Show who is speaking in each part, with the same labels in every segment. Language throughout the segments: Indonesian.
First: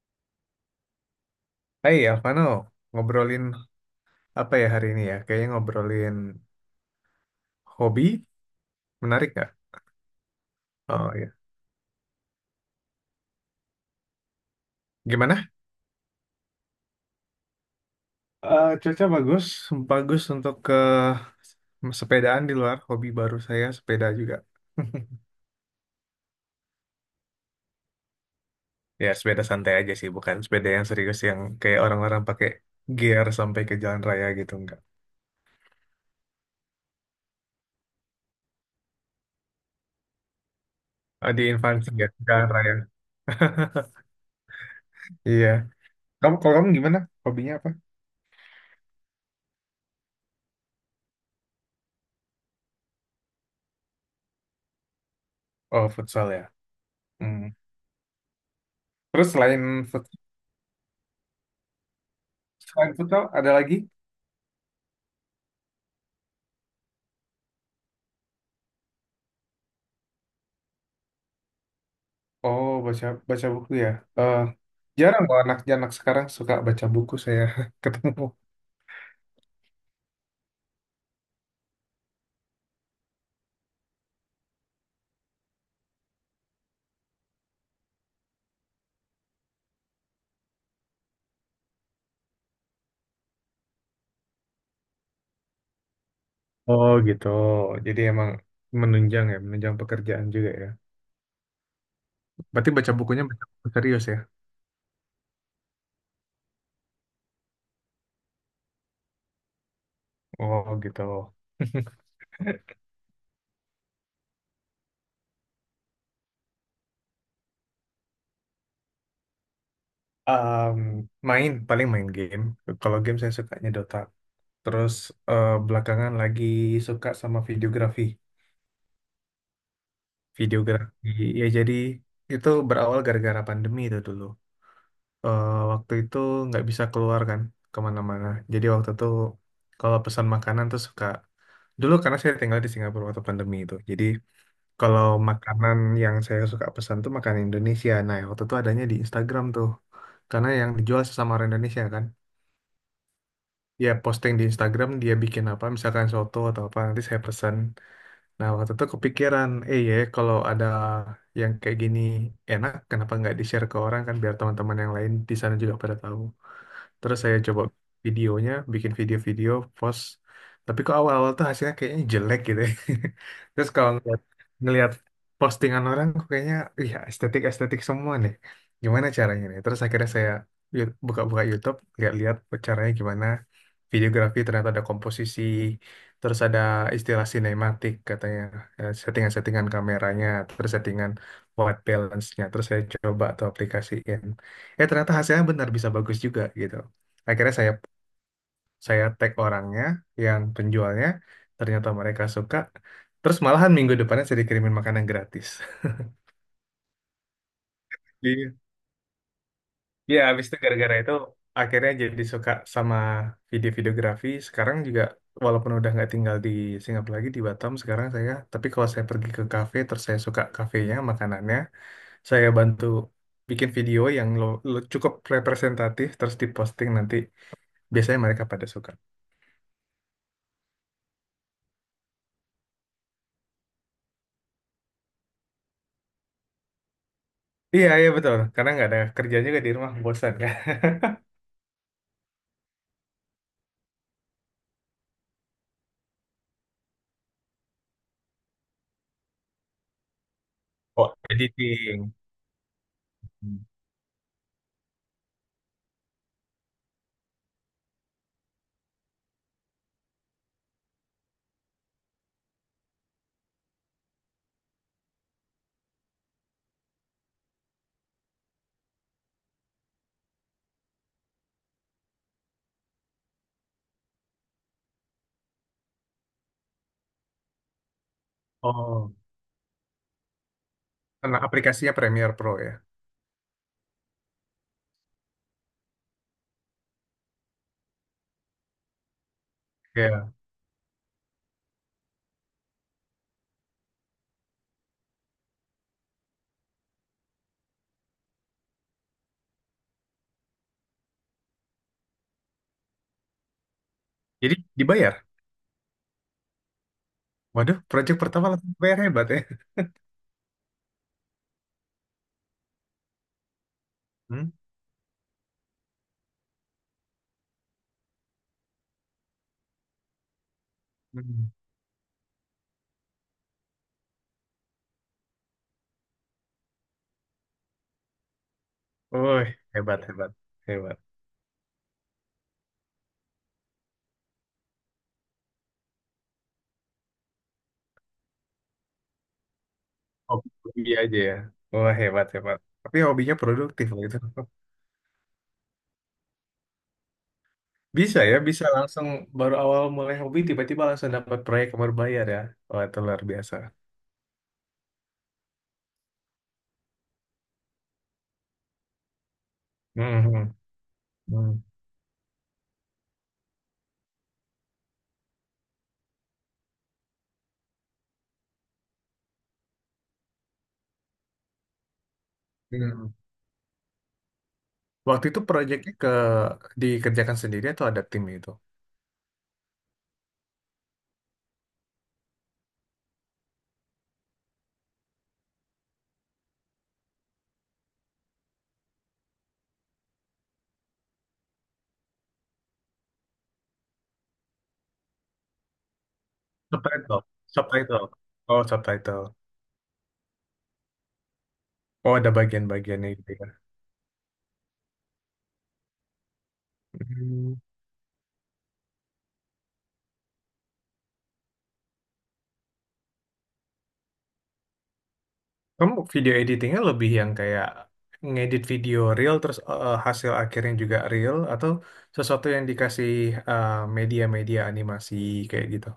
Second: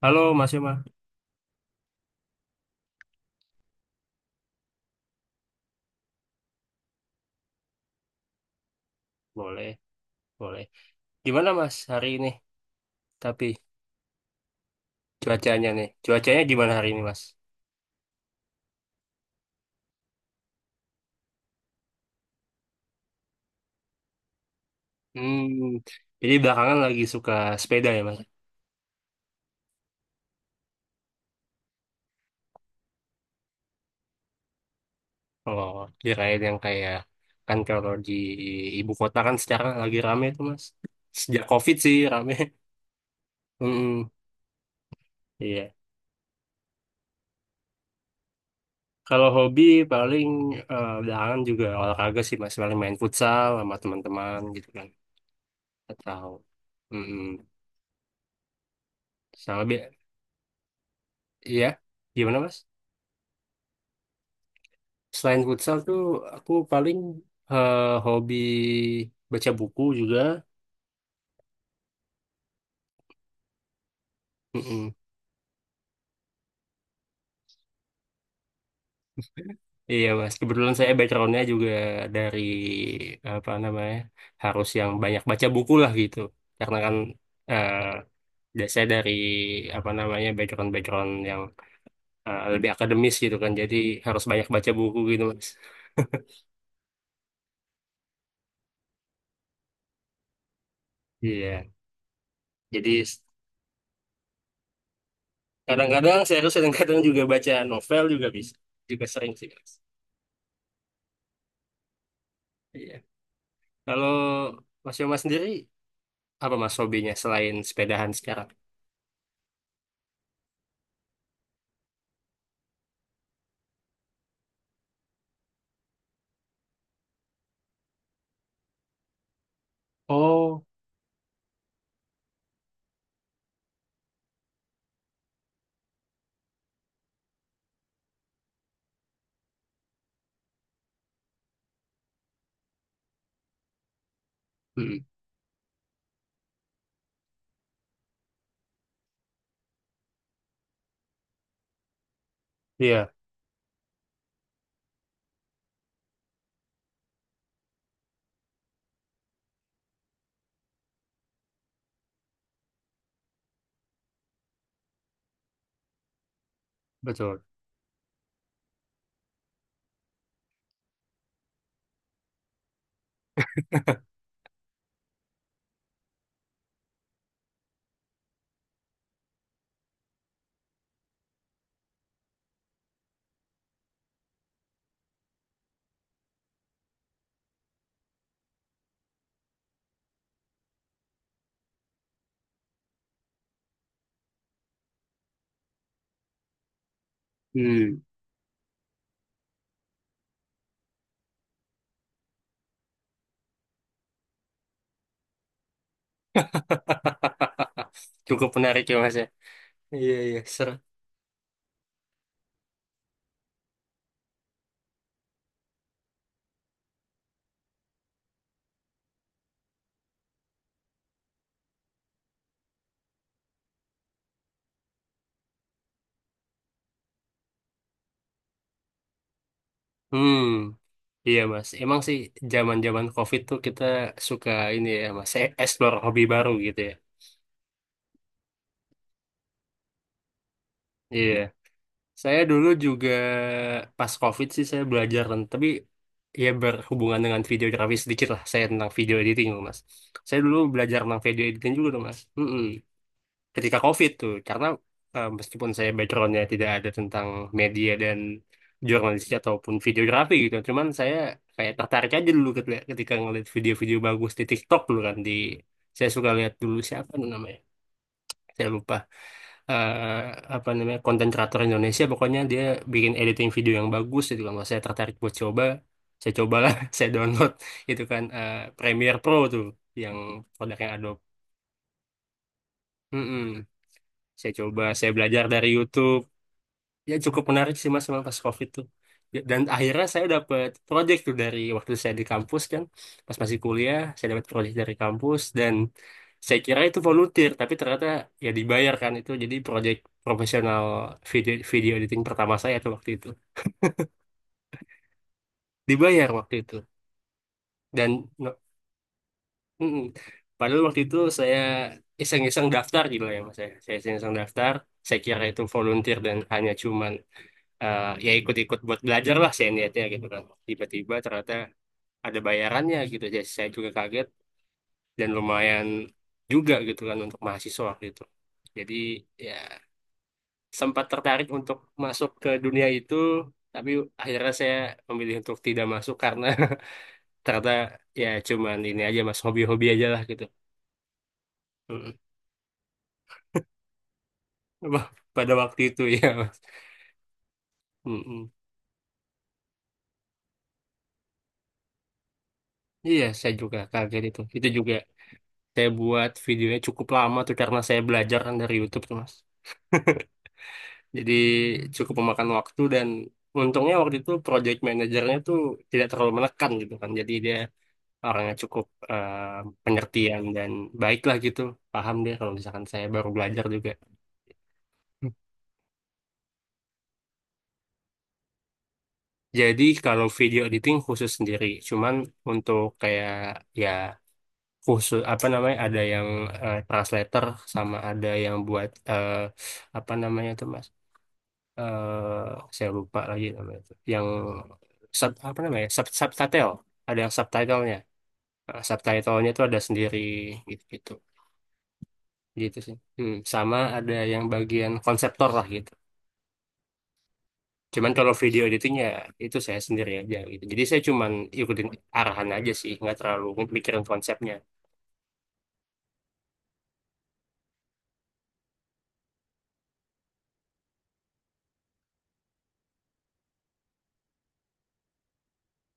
Speaker 1: Halo Mas Yoma,
Speaker 2: Hai Alvano, ngobrolin apa ya hari ini ya? Kayaknya ngobrolin hobi, menarik nggak?
Speaker 1: boleh, boleh.
Speaker 2: Oh iya.
Speaker 1: Gimana Mas hari ini? Tapi
Speaker 2: Gimana?
Speaker 1: cuacanya nih, cuacanya gimana hari ini Mas?
Speaker 2: Cuaca bagus, bagus untuk ke sepedaan di luar. Hobi baru saya sepeda juga.
Speaker 1: Hmm, jadi belakangan lagi suka sepeda ya Mas?
Speaker 2: Ya sepeda santai aja sih, bukan sepeda yang serius yang kayak orang-orang pakai gear sampai ke jalan raya gitu enggak.
Speaker 1: Oh, kirain yang kayak kan kalau di ibu kota kan sekarang lagi rame tuh Mas.
Speaker 2: Di
Speaker 1: Sejak COVID
Speaker 2: Infancy
Speaker 1: sih
Speaker 2: ya,
Speaker 1: rame.
Speaker 2: jalan raya.
Speaker 1: Hmm,
Speaker 2: Iya.
Speaker 1: iya.
Speaker 2: Kamu kalau kamu gimana? Hobinya apa?
Speaker 1: Kalau hobi paling belakangan juga olahraga sih Mas, paling main futsal sama teman-teman gitu kan.
Speaker 2: Oh futsal
Speaker 1: Atau,
Speaker 2: ya.
Speaker 1: hmm,
Speaker 2: Hmm. Terus
Speaker 1: sama bi-
Speaker 2: futsal,
Speaker 1: iya, gimana Mas?
Speaker 2: selain futsal ada lagi?
Speaker 1: Selain futsal tuh aku paling eh, hobi baca buku juga.
Speaker 2: Oh, baca baca buku ya. Eh,
Speaker 1: Mm-mm.
Speaker 2: jarang kok anak-anak sekarang suka baca buku saya ketemu.
Speaker 1: Iya mas, kebetulan saya backgroundnya juga dari apa namanya harus yang banyak baca buku lah gitu. Karena kan eh, saya dari apa namanya background background yang lebih akademis gitu kan, jadi harus banyak baca buku gitu mas.
Speaker 2: Oh gitu. Jadi emang menunjang ya, menunjang pekerjaan juga ya.
Speaker 1: Iya,
Speaker 2: Berarti baca
Speaker 1: jadi s-
Speaker 2: bukunya baca buku serius ya.
Speaker 1: kadang-kadang serius, kadang-kadang juga baca novel juga bisa, juga sering sih mas.
Speaker 2: Oh gitu.
Speaker 1: Iya. Kalau Mas Yoma sendiri apa mas hobinya selain sepedahan sekarang?
Speaker 2: Em, main paling main game. Kalau game saya sukanya Dota. Terus belakangan lagi suka sama videografi.
Speaker 1: Oh,
Speaker 2: Videografi ya jadi itu berawal gara-gara pandemi itu dulu. Waktu itu nggak bisa keluar kan kemana-mana. Jadi waktu itu kalau pesan makanan tuh suka dulu karena saya tinggal di Singapura waktu pandemi itu. Jadi
Speaker 1: hmm,
Speaker 2: kalau makanan yang saya suka pesan tuh makanan Indonesia. Nah waktu itu adanya di Instagram tuh karena yang dijual sesama orang Indonesia kan.
Speaker 1: iya
Speaker 2: Dia posting di Instagram dia bikin apa misalkan soto atau apa nanti saya pesan. Nah waktu itu kepikiran ya kalau ada yang kayak gini enak kenapa nggak di share ke orang kan biar teman-teman yang lain di sana juga pada tahu. Terus saya
Speaker 1: betul.
Speaker 2: coba videonya, bikin video-video, post. Tapi kok awal-awal tuh hasilnya kayaknya jelek gitu ya. Terus kalau ngeliat postingan orang, kok kayaknya, iya estetik-estetik semua nih. Gimana caranya nih? Terus akhirnya saya buka-buka YouTube, lihat-lihat caranya gimana. Videografi ternyata ada komposisi, terus ada istilah sinematik katanya, settingan-settingan kameranya, terus settingan white balance-nya. Terus saya coba tuh aplikasiin. Eh ternyata hasilnya benar bisa bagus juga gitu akhirnya saya
Speaker 1: Hmm.
Speaker 2: saya tag orangnya yang penjualnya ternyata mereka suka terus malahan minggu depannya saya dikirimin makanan gratis.
Speaker 1: Cukup
Speaker 2: Iya.
Speaker 1: menarik ya mas ya. Iya
Speaker 2: Ya,
Speaker 1: iya
Speaker 2: habis itu
Speaker 1: seru.
Speaker 2: gara-gara itu akhirnya jadi suka sama video-videografi. Sekarang juga walaupun udah nggak tinggal di Singapura lagi di Batam sekarang saya, tapi kalau saya pergi ke kafe terus saya suka kafenya, makanannya, saya bantu bikin video yang lo cukup representatif terus diposting nanti biasanya mereka pada suka.
Speaker 1: Hmm, iya mas. Emang sih zaman-zaman COVID tuh kita suka ini ya mas, explore hobi baru gitu ya.
Speaker 2: Iya, iya betul. Karena nggak ada kerja juga di rumah, bosan kan.
Speaker 1: Iya. Saya dulu juga pas COVID sih saya belajar tapi ya berhubungan dengan videografi sedikit lah. Saya tentang video editing loh mas. Saya dulu belajar
Speaker 2: Oh,
Speaker 1: tentang video editing juga tuh
Speaker 2: editing.
Speaker 1: mas. Hmm.
Speaker 2: Hmm.
Speaker 1: Ketika COVID tuh karena meskipun saya backgroundnya tidak ada tentang media dan jurnalistik ataupun videografi gitu cuman saya kayak tertarik aja dulu ketika ngeliat video-video bagus di TikTok dulu kan di saya suka lihat dulu siapa tuh namanya saya lupa. Eh, Apa namanya konten kreator Indonesia pokoknya dia bikin editing video yang bagus gitu kan. Wah, saya tertarik buat coba, saya cobalah saya download itu kan
Speaker 2: Oh,
Speaker 1: Premiere Pro tuh yang produknya Adobe.
Speaker 2: karena aplikasinya Premiere Pro ya.
Speaker 1: Mm-mm. Saya coba, saya belajar dari YouTube, ya cukup menarik sih mas memang pas COVID tuh. Ya, dan akhirnya saya
Speaker 2: Ya.
Speaker 1: dapat proyek tuh dari waktu saya di kampus kan pas masih kuliah saya dapat proyek dari kampus dan saya kira itu volunteer tapi ternyata ya dibayar kan itu jadi proyek profesional video video editing pertama saya tuh waktu itu
Speaker 2: Jadi dibayar.
Speaker 1: dibayar waktu itu
Speaker 2: Waduh, project
Speaker 1: dan
Speaker 2: pertama
Speaker 1: no-
Speaker 2: langsung dibayar hebat ya.
Speaker 1: mm-mm. Padahal waktu itu saya iseng-iseng daftar gitu lah ya mas ya saya iseng-iseng
Speaker 2: Hmm?
Speaker 1: daftar saya kira itu volunteer dan hanya cuman ya ikut-ikut buat belajar lah saya niatnya gitu kan. Tiba-tiba
Speaker 2: Hmm.
Speaker 1: ternyata ada bayarannya gitu. Jadi saya juga kaget dan lumayan juga gitu kan untuk mahasiswa gitu. Jadi
Speaker 2: Woi,
Speaker 1: ya
Speaker 2: hebat, hebat, hebat.
Speaker 1: sempat tertarik untuk masuk ke dunia itu, tapi akhirnya saya memilih untuk tidak masuk karena ternyata ya cuman ini aja mas hobi-hobi aja lah gitu.
Speaker 2: Hobi hobi aja ya. Wah,
Speaker 1: Mm-mm.
Speaker 2: hebat, hebat. Tapi hobinya produktif loh itu.
Speaker 1: Wah, pada waktu itu ya. Mas.
Speaker 2: Bisa ya,
Speaker 1: Mm-mm.
Speaker 2: bisa langsung baru awal mulai hobi tiba-tiba langsung dapat proyek yang berbayar ya. Wah, itu luar
Speaker 1: Iya, saya
Speaker 2: biasa.
Speaker 1: juga kaget itu. Itu juga saya buat videonya cukup lama tuh karena saya belajar kan dari YouTube tuh, Mas.
Speaker 2: Hmm.
Speaker 1: Jadi
Speaker 2: Hmm.
Speaker 1: cukup memakan waktu dan untungnya waktu itu project manajernya tuh tidak terlalu menekan gitu kan. Jadi dia orangnya cukup eh, pengertian dan baik lah gitu. Paham dia kalau misalkan saya
Speaker 2: Hmm.
Speaker 1: baru belajar juga.
Speaker 2: Waktu itu proyeknya dikerjakan sendiri atau ada tim itu?
Speaker 1: Jadi kalau video editing khusus sendiri, cuman untuk kayak ya khusus apa namanya ada yang translator sama ada yang buat apa namanya tuh Mas eh saya lupa lagi namanya itu. Yang sub, apa namanya? Sub, subtitle. Ada
Speaker 2: Subtitle.
Speaker 1: yang subtitlenya.
Speaker 2: Subtitle. Oh,
Speaker 1: Nah,
Speaker 2: subtitle.
Speaker 1: subtitlenya itu ada sendiri gitu gitu.
Speaker 2: Oh, ada
Speaker 1: Gitu sih.
Speaker 2: bagian-bagiannya gitu
Speaker 1: Hmm,
Speaker 2: ya.
Speaker 1: sama ada yang bagian konseptor lah gitu.
Speaker 2: Hmm.
Speaker 1: Cuman kalau video editingnya itu saya sendiri aja gitu. Jadi saya cuman ikutin arahan aja sih, nggak terlalu mikirin konsepnya.
Speaker 2: Kamu video editingnya lebih yang kayak ngedit video real terus hasil akhirnya juga real atau sesuatu yang dikasih eh, media-media animasi kayak gitu?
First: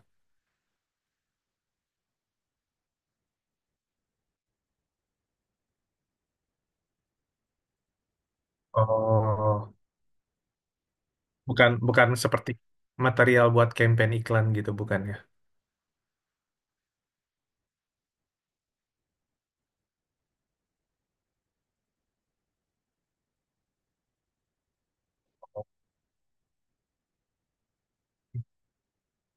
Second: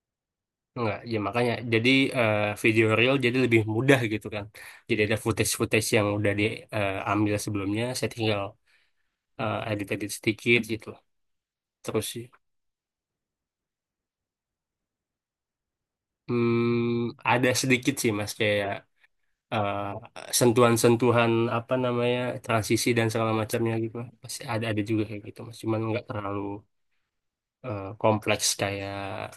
Speaker 1: Nggak ya makanya jadi eh, video reel jadi lebih mudah gitu kan. Jadi ada footage-footage yang udah diambil sebelumnya, saya tinggal
Speaker 2: Oh,
Speaker 1: edit-edit sedikit gitu.
Speaker 2: bukan
Speaker 1: Terus
Speaker 2: bukan
Speaker 1: sih
Speaker 2: seperti material buat campaign iklan gitu bukan ya?
Speaker 1: hmm, ada sedikit sih mas kayak eh, sentuhan-sentuhan apa namanya transisi dan segala macamnya gitu pasti ada juga kayak gitu mas cuman nggak terlalu kompleks kayak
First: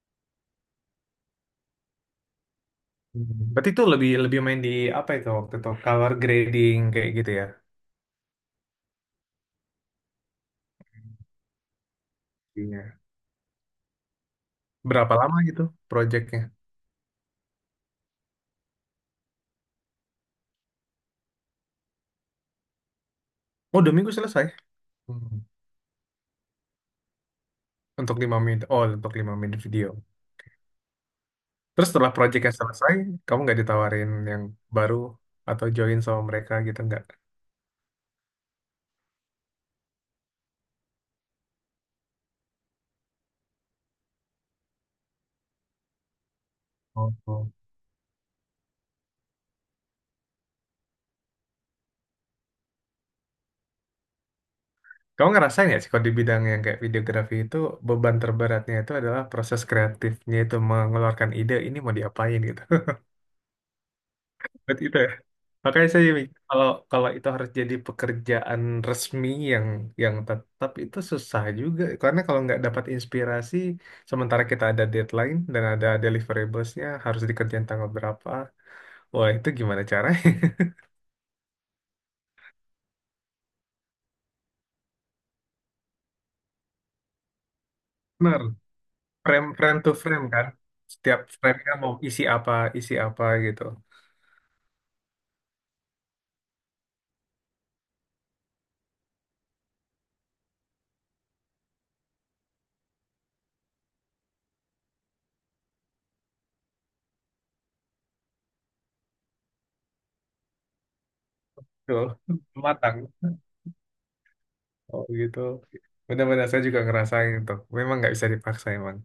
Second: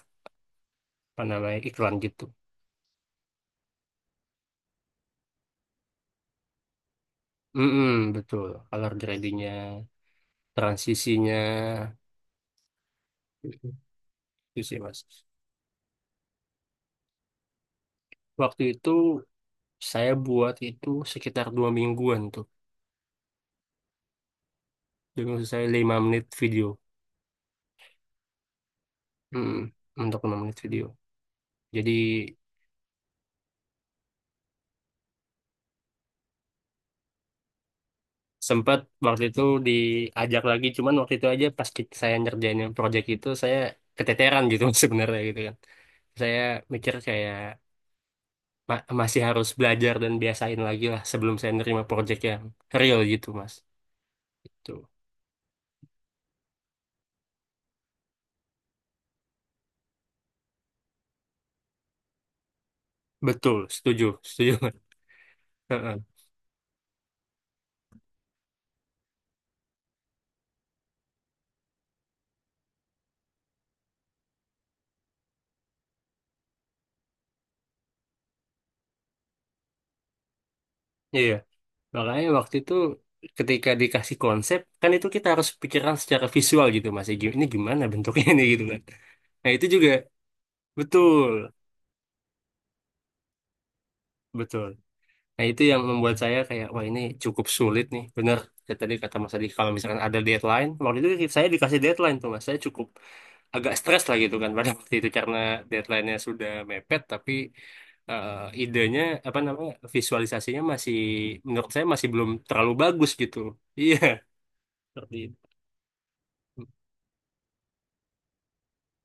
Speaker 1: apa namanya iklan gitu.
Speaker 2: Hmm. Berarti itu lebih lebih main di apa itu waktu itu color grading kayak gitu ya?
Speaker 1: Mm-mm, betul color gradingnya transisinya.
Speaker 2: Iya.
Speaker 1: Mm-mm. Itu sih mas
Speaker 2: Berapa lama gitu proyeknya?
Speaker 1: waktu itu saya buat itu sekitar 2 mingguan tuh
Speaker 2: Oh, dua minggu selesai.
Speaker 1: jadi
Speaker 2: Hmm.
Speaker 1: maksud saya 5 menit video.
Speaker 2: Untuk lima menit. Oh, untuk lima menit
Speaker 1: Mm-mm,
Speaker 2: video.
Speaker 1: untuk 5 menit video
Speaker 2: Terus
Speaker 1: jadi
Speaker 2: setelah proyeknya selesai, kamu nggak ditawarin yang baru atau join sama mereka gitu nggak?
Speaker 1: sempat waktu itu diajak lagi cuman waktu itu aja saya ngerjain yang project itu saya keteteran gitu sebenarnya gitu kan saya mikir
Speaker 2: Oh.
Speaker 1: kayak
Speaker 2: oh.
Speaker 1: masih harus belajar dan biasain lagi lah sebelum saya nerima project yang real gitu mas itu.
Speaker 2: Kamu ngerasain nggak sih kalau di bidang yang kayak videografi itu beban terberatnya itu adalah proses kreatifnya itu mengeluarkan ide ini mau diapain gitu.
Speaker 1: Betul setuju setuju.
Speaker 2: Berarti itu. Makanya
Speaker 1: Heeh.
Speaker 2: saya mikir, kalau kalau itu harus jadi pekerjaan resmi yang yang tetap itu susah juga karena kalau nggak dapat inspirasi sementara kita ada deadline dan ada deliverablesnya harus dikerjain tanggal berapa wah itu gimana caranya.
Speaker 1: Iya makanya waktu itu ketika dikasih konsep kan itu kita harus pikiran secara visual gitu mas ini gimana bentuknya
Speaker 2: Benar,
Speaker 1: ini gitu kan
Speaker 2: frame
Speaker 1: nah itu
Speaker 2: frame to
Speaker 1: juga
Speaker 2: frame kan
Speaker 1: betul
Speaker 2: setiap framenya mau isi apa gitu
Speaker 1: betul. Nah, itu yang membuat saya kayak, wah ini cukup sulit nih. Bener, kayak tadi kata Mas Adi, kalau misalkan ada deadline, waktu itu saya dikasih deadline tuh Mas, saya cukup agak stres lah gitu kan pada waktu itu karena deadline-nya sudah mepet, tapi eh, idenya, apa namanya, visualisasinya masih, menurut saya
Speaker 2: tuh.
Speaker 1: masih belum terlalu
Speaker 2: Matang
Speaker 1: bagus gitu. Iya,
Speaker 2: oh
Speaker 1: seperti itu.
Speaker 2: gitu. Benar-benar saya juga ngerasain tuh memang nggak bisa dipaksa emang.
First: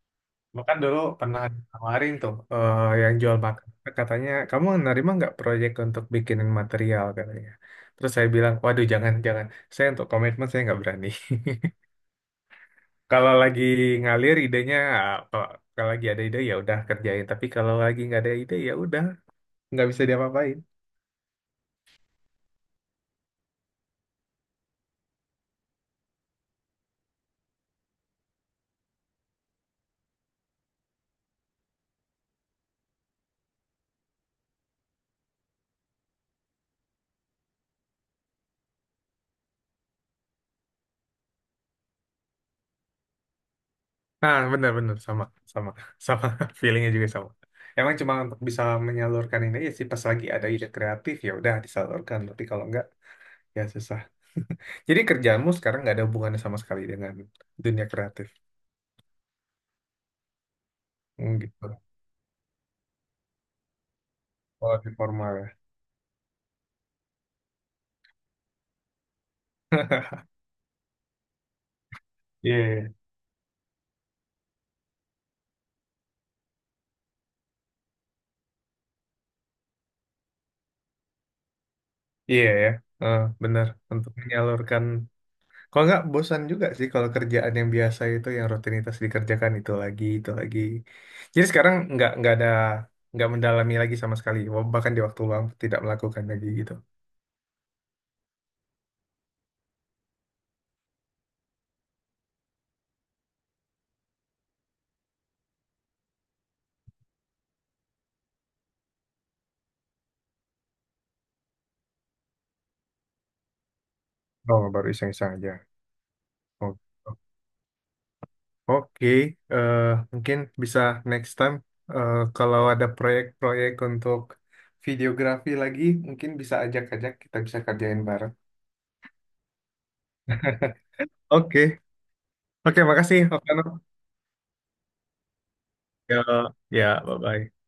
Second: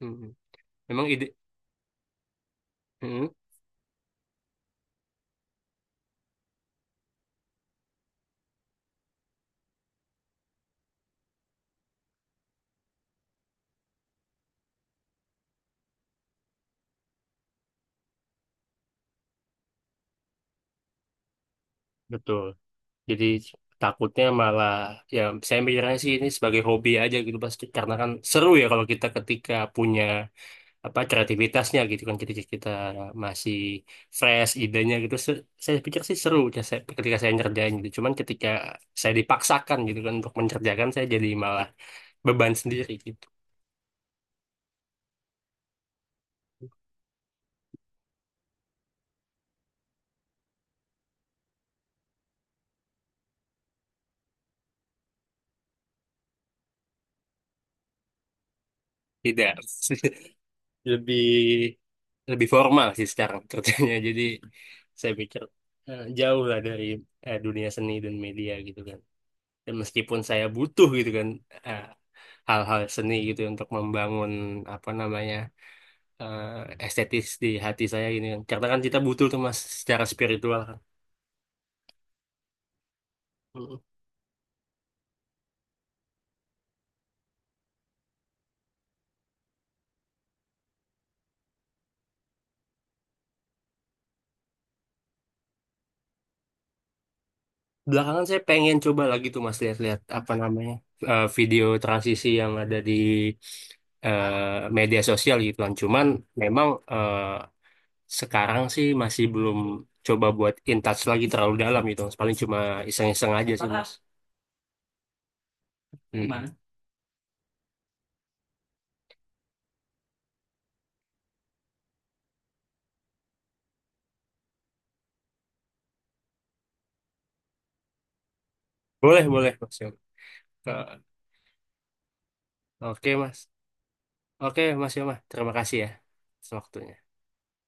Speaker 1: Mm.
Speaker 2: Makan dulu
Speaker 1: Memang ide,
Speaker 2: pernah tawarin tuh yang
Speaker 1: mm,
Speaker 2: jual makan. Katanya, kamu nerima nggak proyek untuk bikinin material katanya. Terus saya bilang, waduh jangan, jangan. Saya untuk komitmen saya nggak berani. Kalau lagi ngalir idenya, ah, kalau, kalau lagi ada ide ya udah kerjain. Tapi kalau lagi nggak ada ide ya udah nggak bisa diapa-apain.
Speaker 1: betul. Jadi takutnya malah ya saya mikirnya sih ini sebagai hobi aja gitu Mas karena kan seru ya kalau kita ketika punya apa kreativitasnya gitu kan ketika kita masih fresh idenya gitu. Saya pikir sih seru ya, ketika saya ngerjain gitu cuman ketika saya dipaksakan gitu kan untuk mengerjakan saya jadi malah beban sendiri gitu.
Speaker 2: Nah benar-benar sama, sama, sama. Feelingnya juga sama. Emang cuma untuk bisa menyalurkan ini aja sih pas lagi ada ide kreatif ya udah disalurkan. Tapi kalau nggak ya susah. Jadi kerjaanmu sekarang nggak ada hubungannya sama sekali dengan dunia kreatif.
Speaker 1: Tidak.
Speaker 2: Hmm, gitu.
Speaker 1: Lebih lebih formal sih sekarang kerjanya. Jadi
Speaker 2: Kalau di
Speaker 1: saya
Speaker 2: formal
Speaker 1: pikir
Speaker 2: ya.
Speaker 1: jauh lah dari dunia seni dan media gitu kan dan meskipun saya butuh gitu kan eh,
Speaker 2: Iya,
Speaker 1: hal-hal
Speaker 2: iya,
Speaker 1: seni gitu untuk membangun apa namanya eh, estetis di hati saya ini, kan. Karena kan kita butuh tuh mas secara spiritual kan.
Speaker 2: Iya, ya. Eh, benar.
Speaker 1: Mm.
Speaker 2: Untuk menyalurkan. Kalau nggak bosan juga sih kalau kerjaan yang biasa itu, yang rutinitas dikerjakan itu lagi, itu lagi. Jadi sekarang nggak mendalami lagi sama sekali. Bahkan di waktu luang tidak melakukan lagi gitu.
Speaker 1: Belakangan saya pengen coba lagi tuh mas lihat-lihat apa namanya video transisi yang ada di media sosial gitu kan. Cuman memang sekarang sih masih belum coba buat in touch lagi terlalu dalam gitu mas. Paling cuma iseng-iseng aja sih mas.
Speaker 2: Oh, baru iseng-iseng aja.
Speaker 1: Mm.
Speaker 2: Oh. Oke, eh, mungkin bisa next time kalau ada proyek-proyek untuk videografi lagi, mungkin bisa ajak-ajak kita bisa kerjain bareng.
Speaker 1: Boleh boleh mas Yoma. Eh,
Speaker 2: Oke, Oke,
Speaker 1: oke
Speaker 2: makasih,
Speaker 1: mas.
Speaker 2: Okano.
Speaker 1: Oke mas Yoma. Terima kasih ya
Speaker 2: Ya,
Speaker 1: atas
Speaker 2: ya,
Speaker 1: waktunya.
Speaker 2: bye-bye.